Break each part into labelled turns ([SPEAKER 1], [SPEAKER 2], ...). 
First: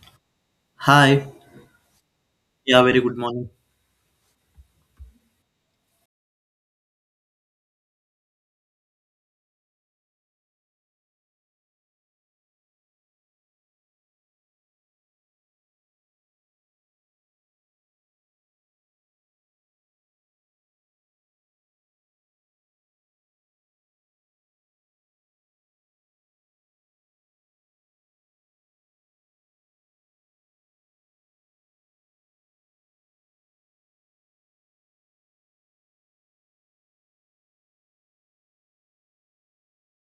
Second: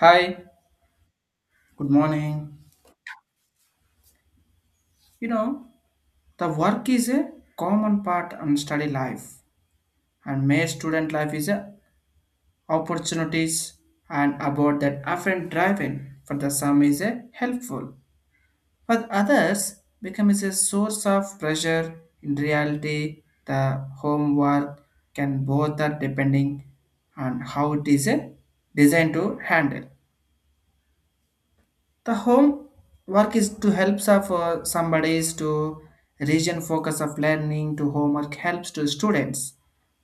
[SPEAKER 1] Hi,
[SPEAKER 2] Hi.
[SPEAKER 1] good morning.
[SPEAKER 2] Yeah, very good morning.
[SPEAKER 1] You know, the work is a common part in study life, and my student life is a opportunities, and about that often driving for the some is a helpful, but others becomes a source of pressure. In reality, the homework can both are depending on how it is a designed to handle. The home work is to helps of somebody is to region focus of learning to homework helps to students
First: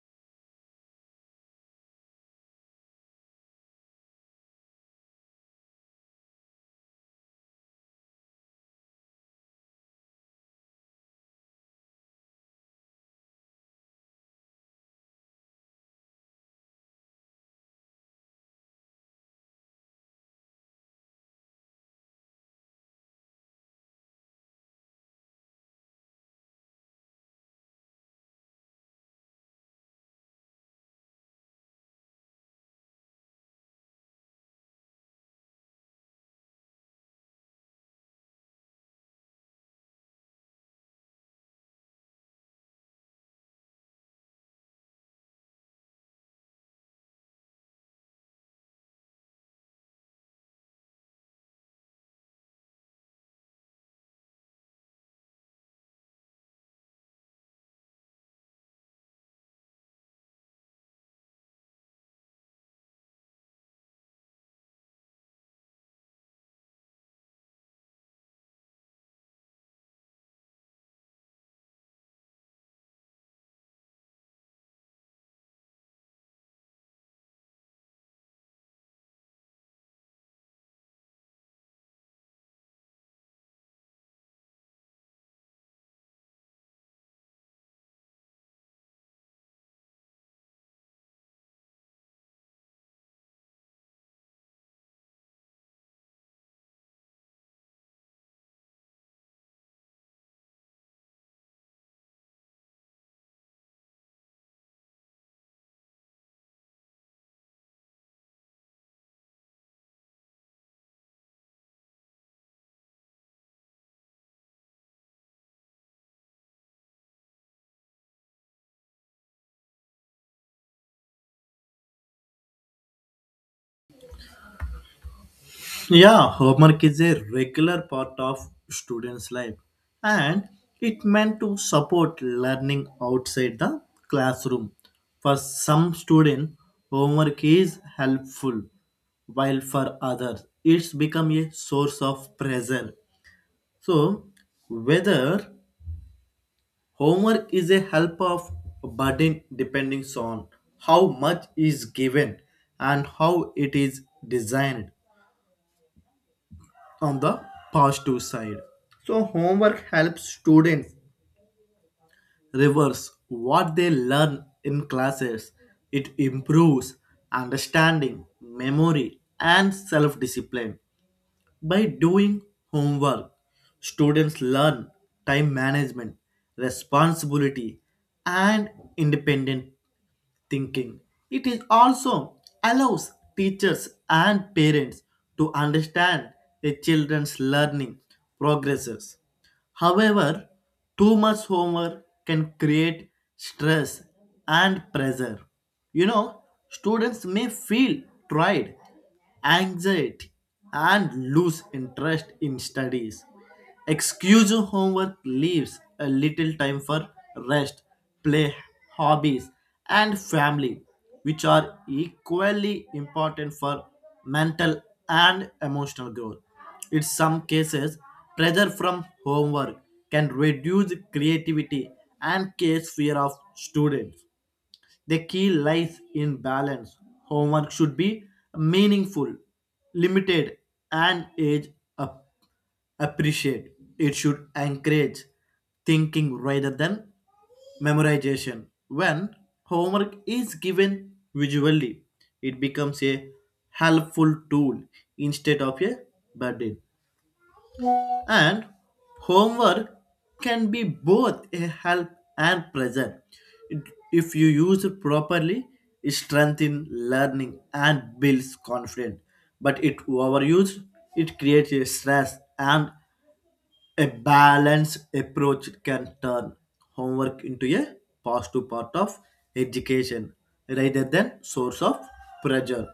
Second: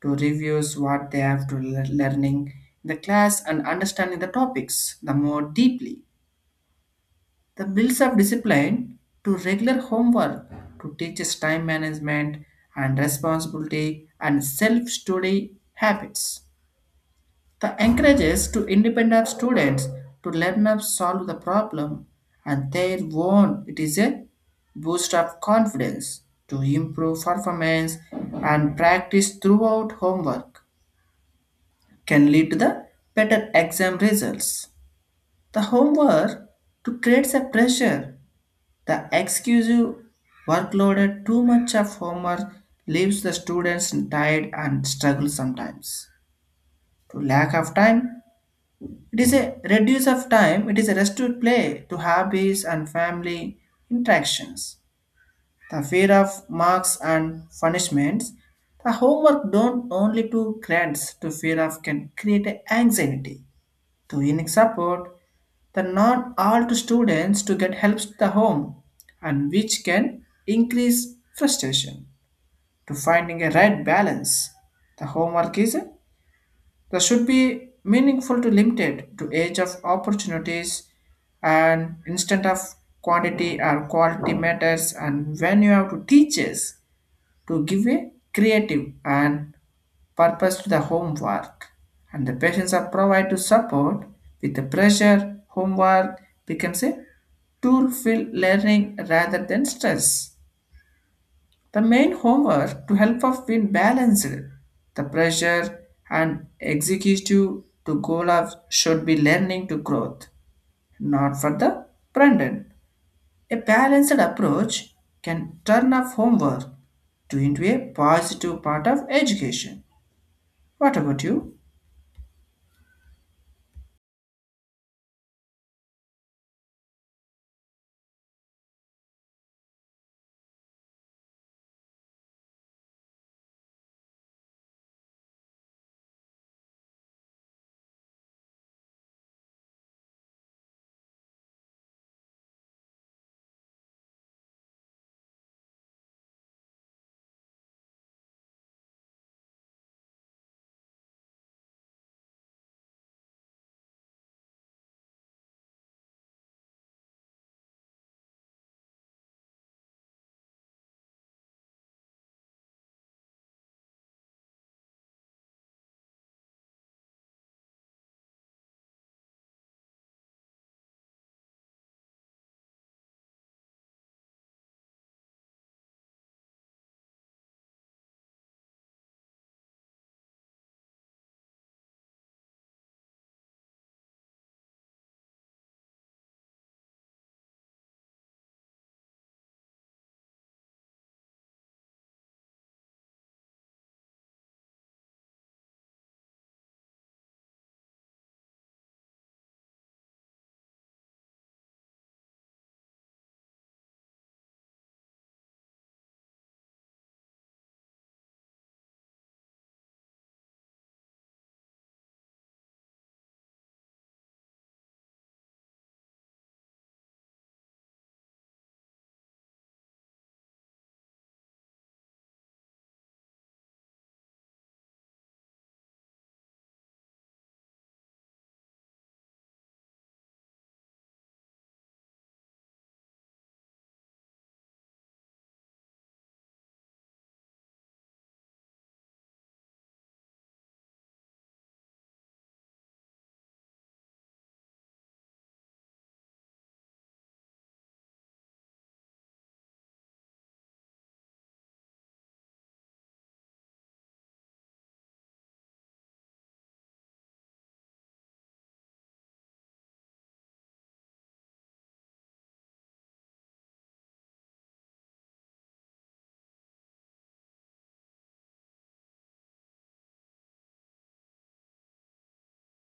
[SPEAKER 1] to reviews what they have to learning in the class, and understanding the topics the more deeply the builds of discipline to regular homework to teaches time management and responsibility and self-study habits the encourages to independent students to learn up solve the problem and their own. It is a boost of confidence to improve performance, and practice throughout homework can lead to the better exam results. The homework to creates a pressure. The excessive workload too much of homework leaves the students tired and struggle sometimes. To lack of time, it is a reduce of time, it is a rest to play, to hobbies and family interactions. The fear of marks and punishments. The homework don't only to grants to fear of can create a anxiety. To unique support, the not all to students to get helps to the home, and which can increase frustration to finding a right balance. The homework is that should be meaningful to limited to age of opportunities, and instant of quantity and quality matters, and when you have to teachers to give a creative and purpose to the homework, and the patients are provide to support with the pressure homework becomes a tool for learning rather than stress the main homework to help us been balanced. The pressure and executive to goal of should be learning to growth, not for the Brandon. A balanced approach can turn off homework to into a positive part of education. What about you?
[SPEAKER 2] Yeah, homework is a regular part of students' life and it meant to support learning outside the classroom. For some students, homework is helpful, while for others, it's become a source of pressure. So, whether homework is a help of burden depends on how much is given and how it is designed on the positive side. So, homework helps students. Reverse what they learn in classes. It improves understanding, memory, and self discipline. By doing homework, students learn time management, responsibility, and independent thinking. It is also allows teachers and parents to understand a children's learning progresses. However, too much homework can create stress and pressure. You know, students may feel tried, anxiety, and lose interest in studies. Excuse homework leaves a little time for rest, play, hobbies, and family, which are equally important for mental and emotional growth. In some cases, pressure from homework can reduce creativity and case fear of students. The key lies in balance. Homework should be meaningful, limited, and age ap- appreciate. It should encourage thinking rather than memorization. When homework is given visually, it becomes a helpful tool instead of a burden, and homework can be both a help and present. If you use it properly, it strengthens learning and builds confidence, but it overused, it creates a stress. And a balanced approach can turn homework into a positive part of education rather than source of pressure.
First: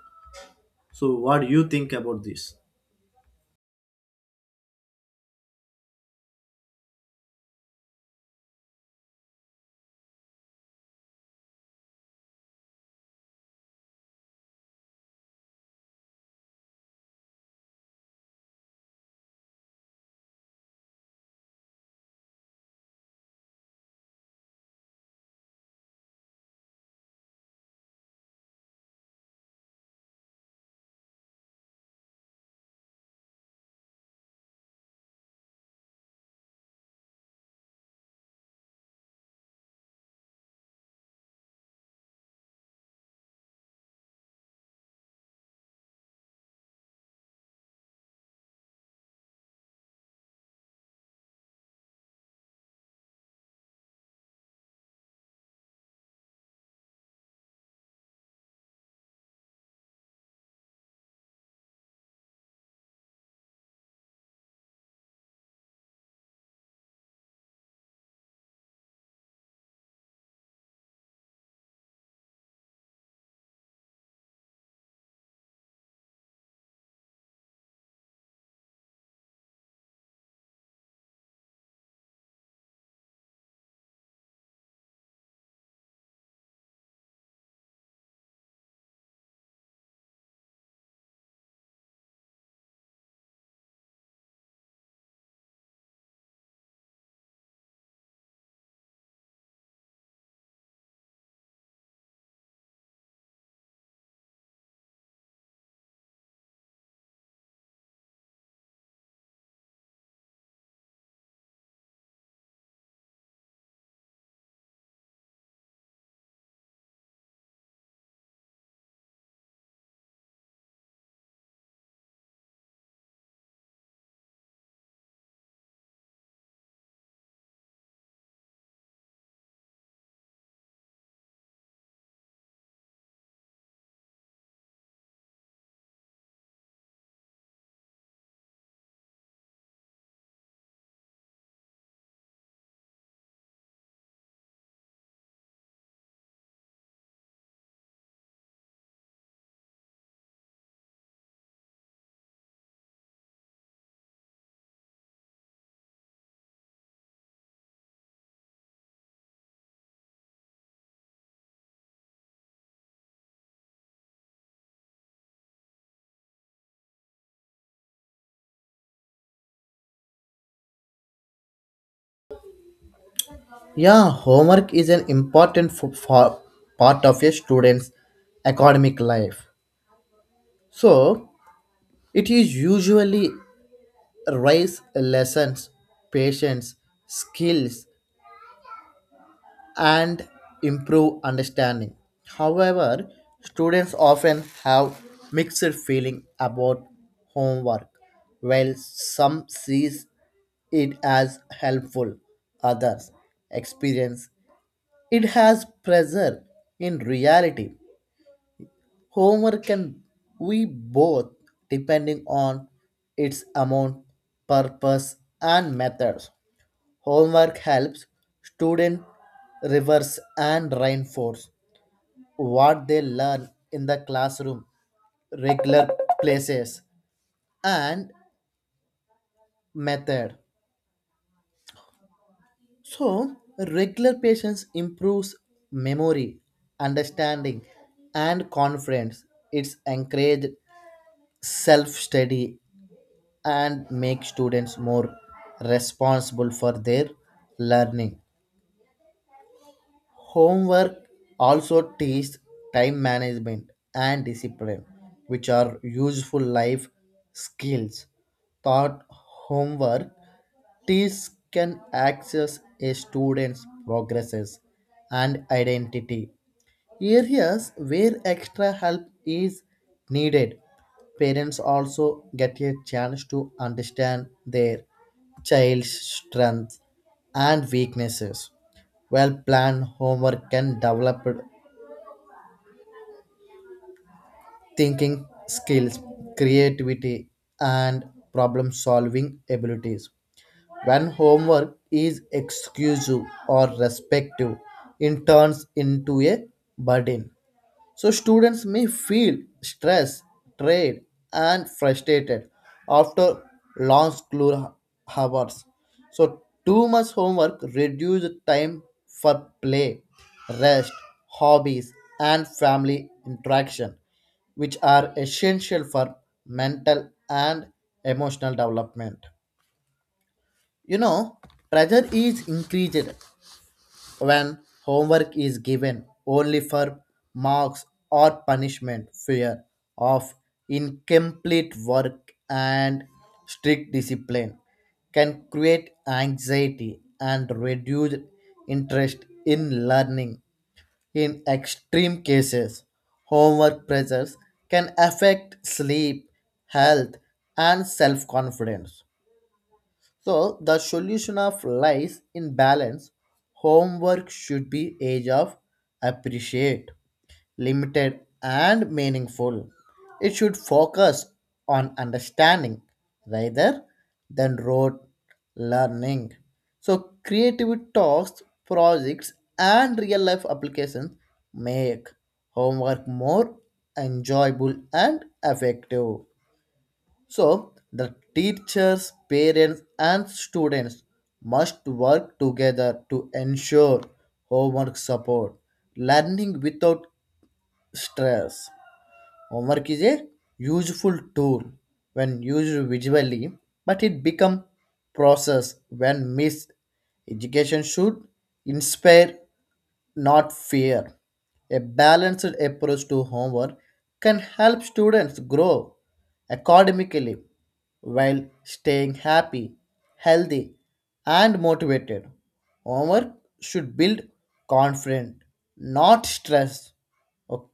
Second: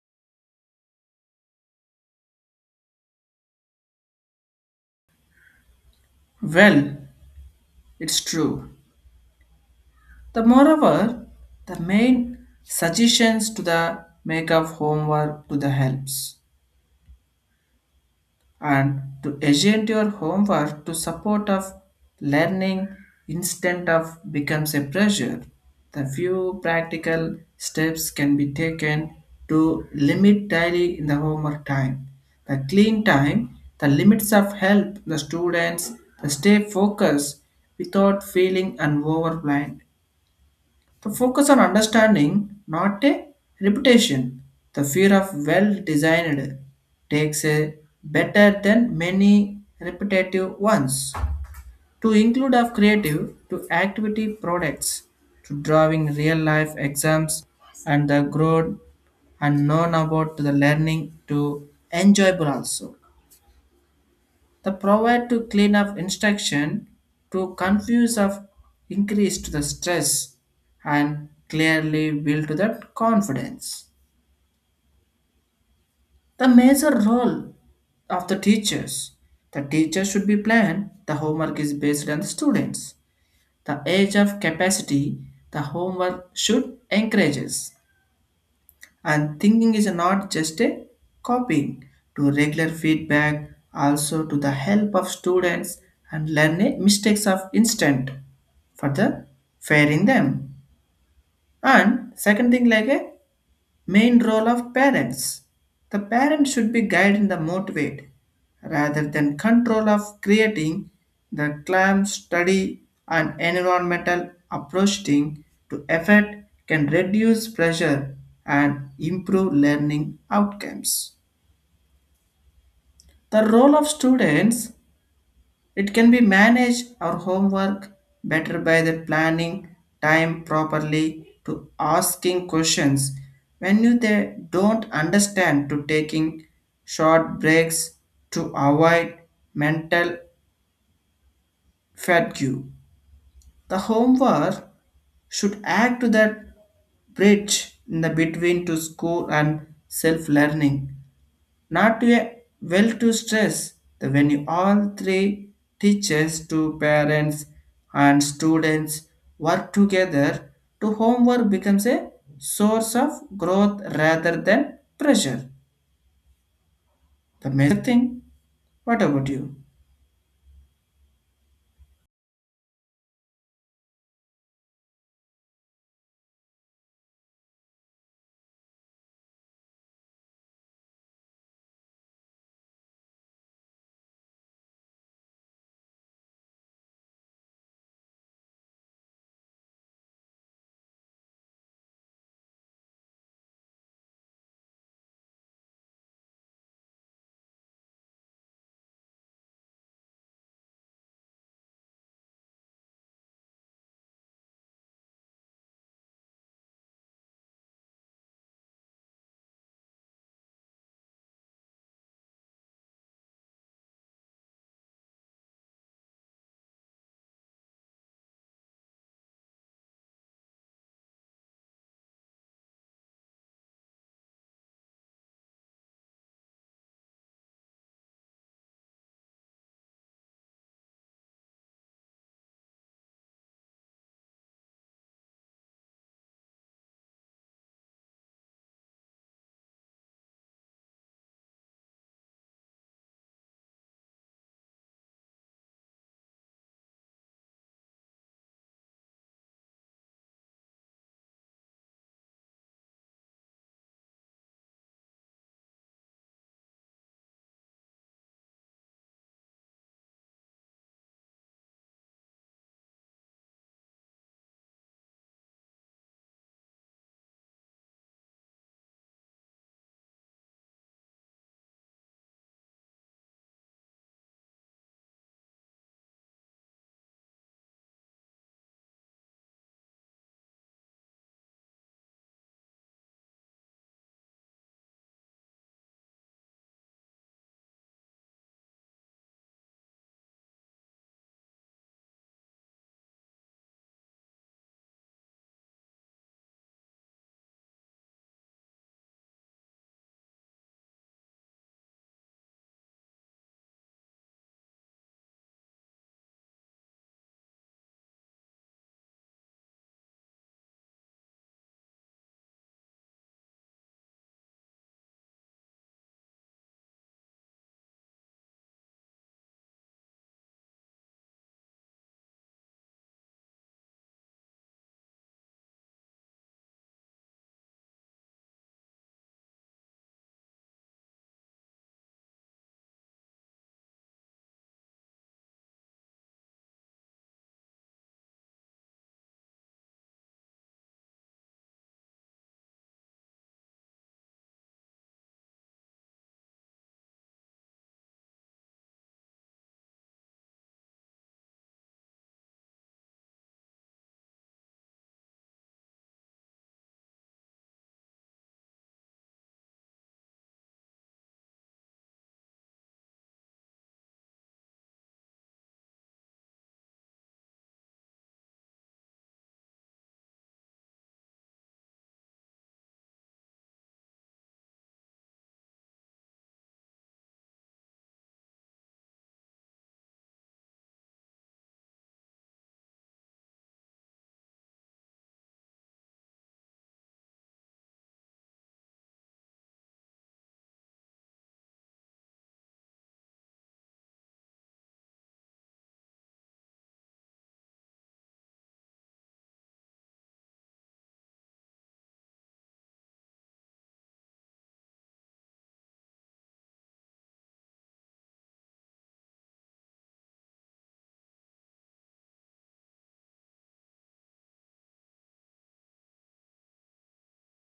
[SPEAKER 2] So what do you think about this?
[SPEAKER 1] Well, it's true. The moreover, the main suggestions to the make of homework to the helps. And to agent your homework to support of learning instead of becomes a pressure. The few practical steps can be taken to limit daily in the homework time. The clean time, the limits of help the students, to stay focused without feeling and overwhelmed. The focus on understanding, not a reputation. The fear of well designed takes a better than many repetitive ones. To include of creative to activity products to drawing real life exams, and the growth, and known about the learning to enjoyable also. The provide to clean up instruction to confuse of increase to the stress, and clearly build to that confidence. The major role of the teachers. The teacher should be planned. The homework is based on the students. The age of capacity. The homework should encourages. And thinking is not just a copying to regular feedback, also to the help of students and learning mistakes of instant for the fairing them. And second thing like a main role of parents. The parent should be guided and motivated rather than control of creating the clam study and environmental approaching to effort can reduce pressure and improve learning outcomes. The role of students it can be managed our homework better by the planning time properly to asking questions when you they don't understand to taking short breaks to avoid mental fatigue. The homework should act to that bridge in the between to school and self-learning, not a well to stress the when you all three teachers to parents and students work together to homework becomes a source of growth rather than pressure. The major thing, what about you?
[SPEAKER 2] Yeah, homework is an important for part of a student's academic life. So, it is usually raise lessons, patience, skills, and improve understanding. However, students often have mixed feeling about homework. While some sees it as helpful, others experience It has pressure in reality. Homework can we both depending on its amount, purpose and methods. Homework helps students reverse and reinforce what they learn in the classroom, regular places and method. So regular patience improves memory, understanding and confidence. It's encouraged self study and make students more responsible for their learning. Homework also teaches time management and discipline, which are useful life skills. Thought homework teaches can access a student's progresses and identity areas where extra help is needed. Parents also get a chance to understand their child's strengths and weaknesses. Well planned homework can develop thinking skills, creativity, and problem solving abilities. When homework is exclusive or respective, it turns into a burden. So students may feel stressed, tired, and frustrated after long school hours. So too much homework reduces time for play, rest, hobbies, and family interaction, which are essential for mental and emotional development. You know, pressure is increased when homework is given only for marks or punishment, fear of incomplete work and strict discipline can create anxiety and reduce interest in learning. In extreme cases, homework pressures can affect sleep, health, and self confidence. So the solution of lies in balance. Homework should be age of appreciate, limited and meaningful. It should focus on understanding rather than rote learning. So creative talks, projects and real life applications make homework more enjoyable and effective. So, the teachers, parents, and students must work together to ensure homework support learning without stress. Homework is a useful tool when used visually, but it becomes process when missed. Education should inspire not fear. A balanced approach to homework can help students grow academically while staying happy, healthy, and motivated. Homework should build confidence, not stress. Okay.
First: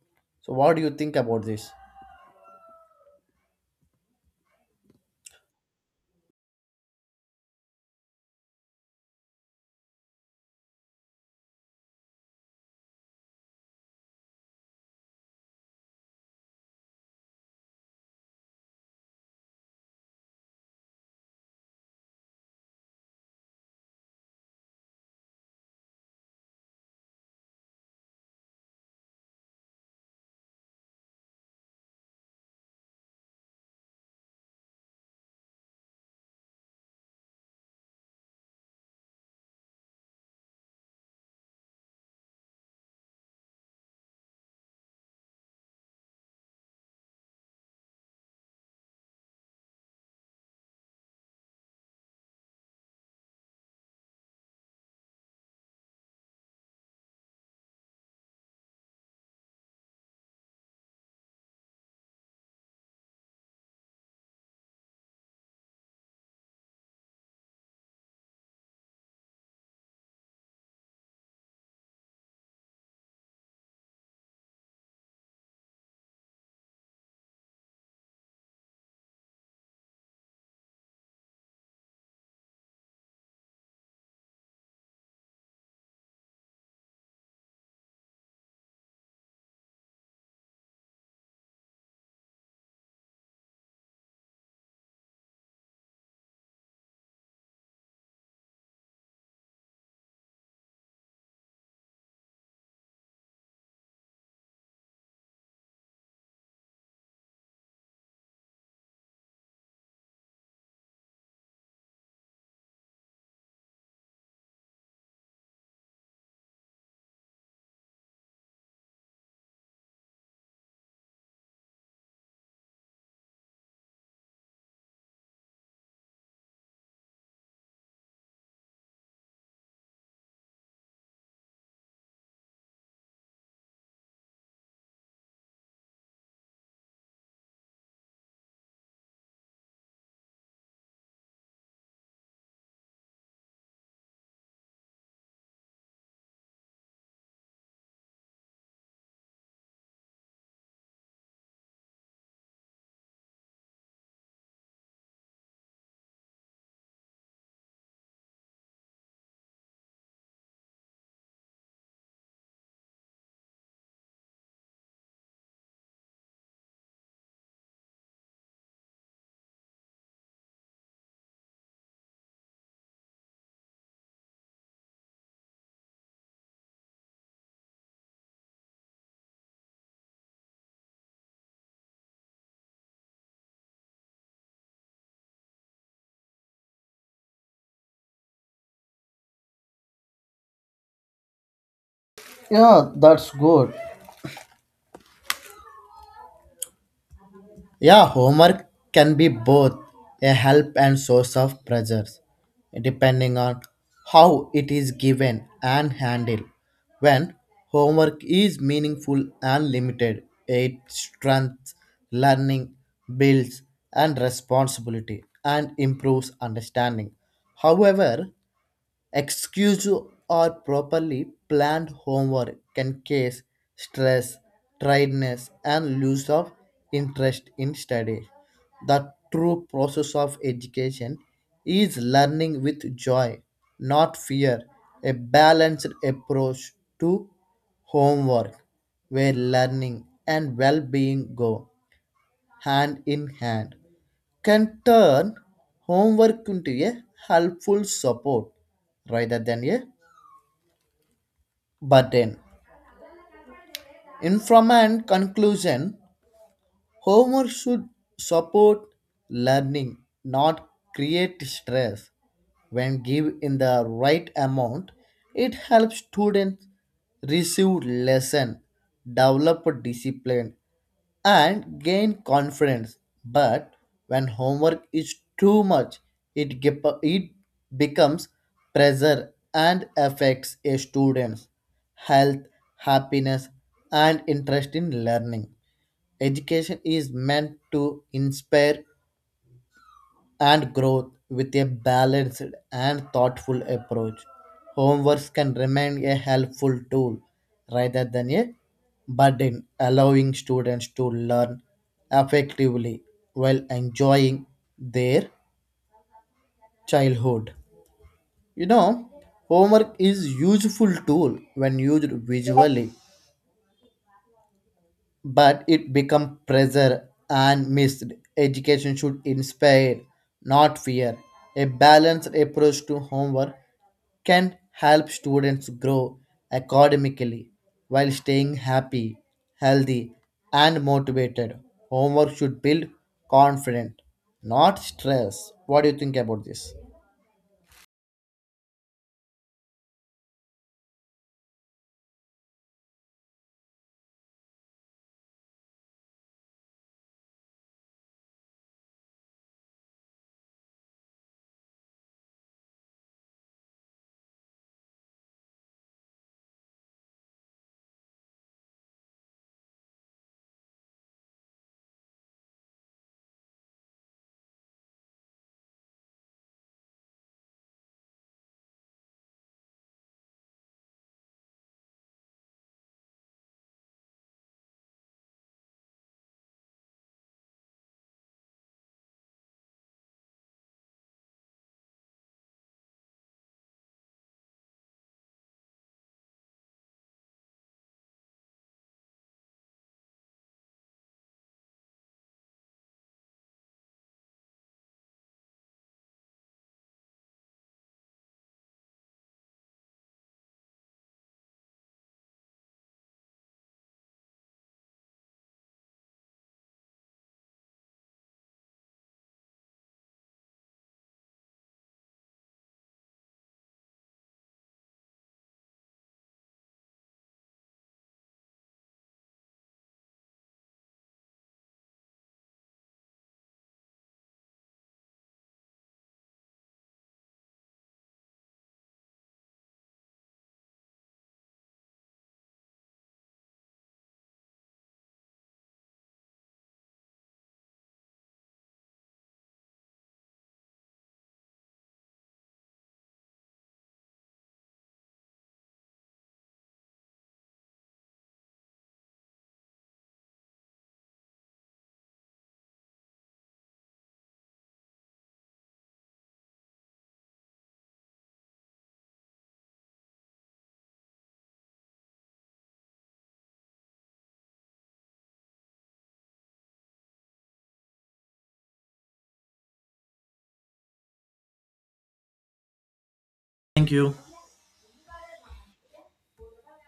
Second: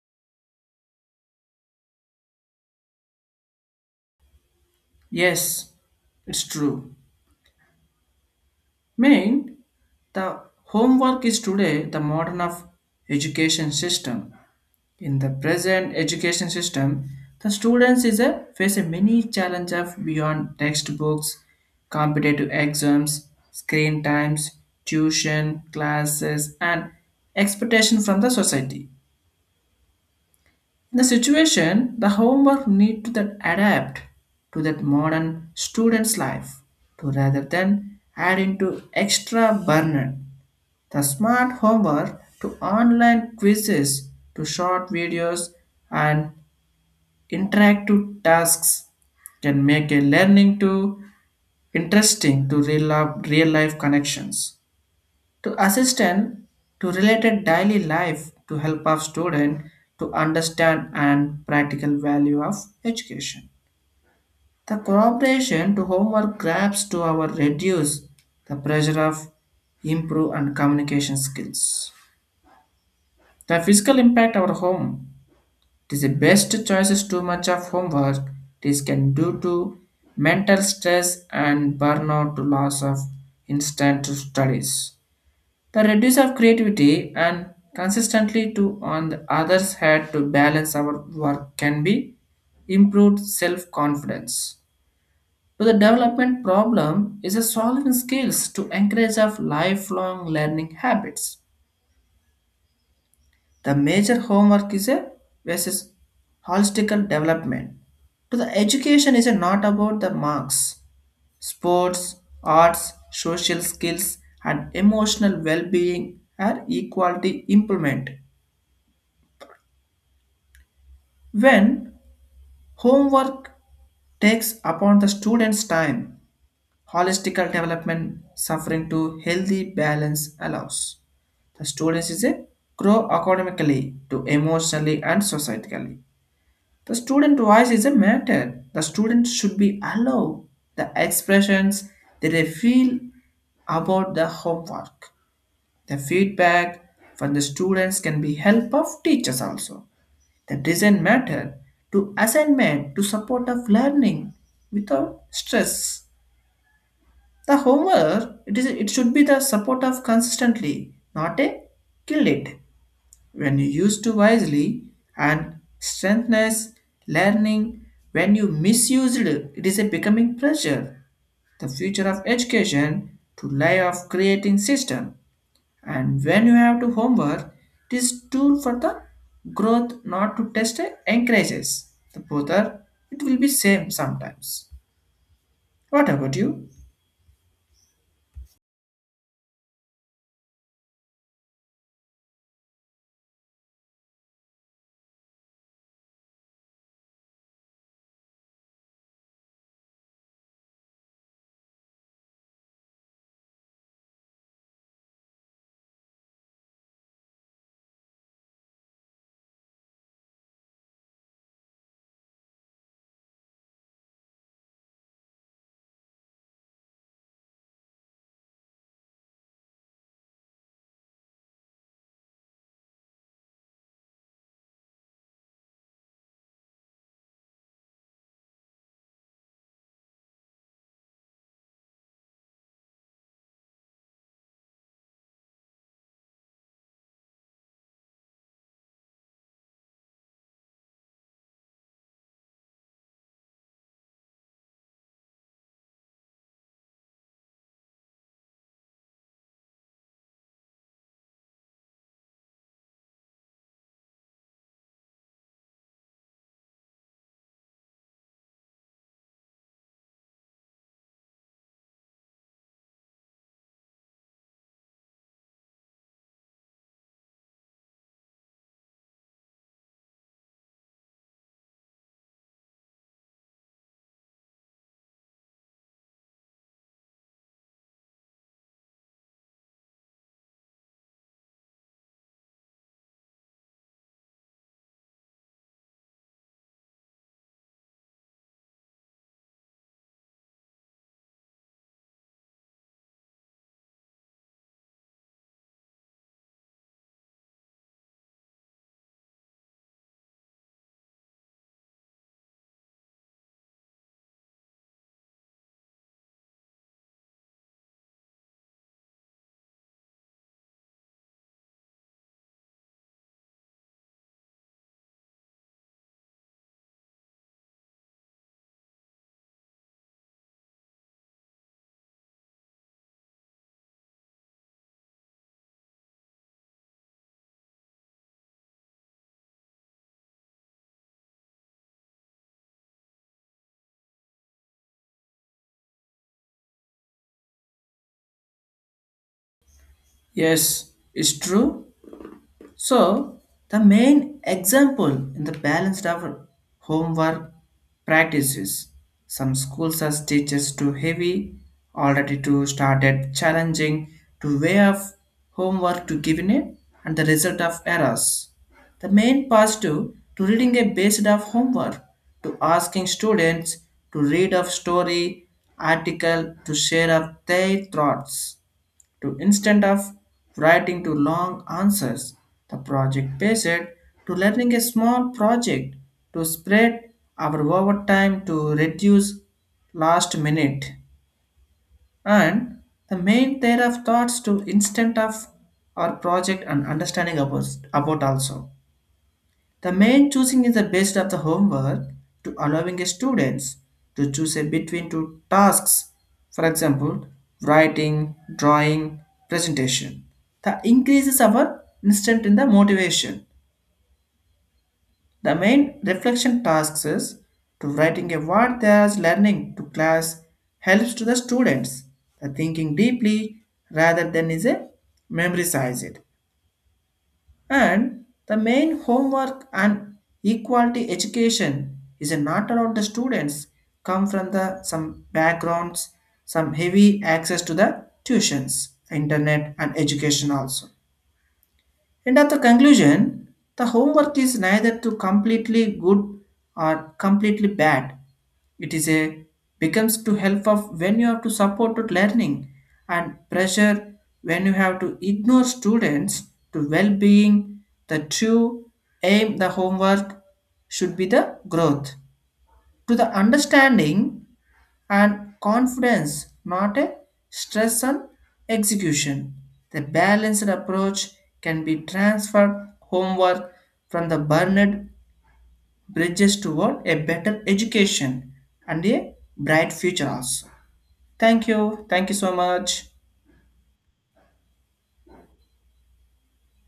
[SPEAKER 2] So, what do you think about this?
[SPEAKER 1] Yes, it's true. Mean the homework is today the modern of education system. In the present education system, the students is a, face a many challenge of beyond textbooks, competitive exams, screen times, tuition, classes, and expectation from the society. In the situation, the homework need to that adapt to that modern student's life to rather than add into extra burden. The smart homework to online quizzes to short videos, and interactive tasks can make a learning to interesting to real life connections. To assistant to related daily life to help our student to understand and practical value of education. The cooperation to homework grabs to our reduce the pressure of improve and communication skills. The physical impact our home. It is the best choices too much of homework. This can due to mental stress and burnout to loss of instant to studies. The reduce of creativity and consistently to on the others head to balance our work can be improved self-confidence. To the development problem is a solving skills to encourage of lifelong learning habits. The major homework is a versus holistical development. To the education is a not about the marks, sports, arts, social skills, and emotional well-being are equality implement. When homework takes upon the student's time, holistical development suffering to healthy balance allows the students is a grow academically to emotionally and societally. The student voice is a matter. The student should be allowed the expressions that they feel about the homework. The feedback from the students can be help of teachers also. The design matter to assignment to support of learning without stress. The homework it should be the support of consistently, not a kill it when you use to wisely and strengthens learning when you misused it is a becoming pressure the future of education to lie of creating system, and when you have to homework this tool for the growth not to test it encourages the both are it will be same sometimes. What about you?
[SPEAKER 2] Yeah, that's good. Yeah, homework can be both a help and source of pressures, depending on how it is given and handled. When homework is meaningful and limited, it strengthens learning, builds and responsibility, and improves understanding. However, Excuse or properly planned homework can cause stress, tiredness, and loss of interest in study. The true process of education is learning with joy, not fear. A balanced approach to homework where learning and well being go hand in hand can turn homework into a helpful support rather than a burden. In from and conclusion, homework should support learning, not create stress. When give in the right amount, it helps students receive lesson, develop discipline, and gain confidence. But when homework is too much, it becomes pressure and affects a student's health, happiness, and interest in learning. Education is meant to inspire and growth with a balanced and thoughtful approach. Homeworks can remain a helpful tool rather than a burden, allowing students to learn effectively while enjoying their childhood. You know, homework is useful tool when used visually but it become pressure and missed. Education should inspire, not fear. A balanced approach to homework can help students grow academically while staying happy, healthy, and motivated. Homework should build confidence, not stress. What do you think about this?
[SPEAKER 1] Yes, it's true. So, the main example in the balanced our homework practices. Some schools as teachers too heavy, already too started challenging to way of homework to given it, and the result of errors. The main positive to reading a based of homework to asking students to read of story, article to share of their thoughts to instead of writing to long answers, the project based to learning a small project to spread our overtime to reduce last minute, and the main theory of thoughts to instant of our project and understanding about also. The main choosing is the best of the homework to allowing students to choose a between two tasks. For example, writing, drawing, presentation. The increases our instant in the motivation. The main reflection tasks is to writing a what they are learning to class helps to the students. The thinking deeply rather than is a memorized. And the main homework and equality education is not allowed the students come from the some backgrounds, some heavy access to the tuitions, internet and education also. And at the conclusion, the homework is neither to completely good or completely bad. It is a becomes to help of when you have to support to learning and pressure when you have to ignore students to well-being. The true aim the homework should be the growth to the understanding and confidence, not a stress and execution. The balanced approach can be transferred homework from the burned bridges toward a better education and a bright future also. Thank you. Thank you so much.
[SPEAKER 2] Thank you.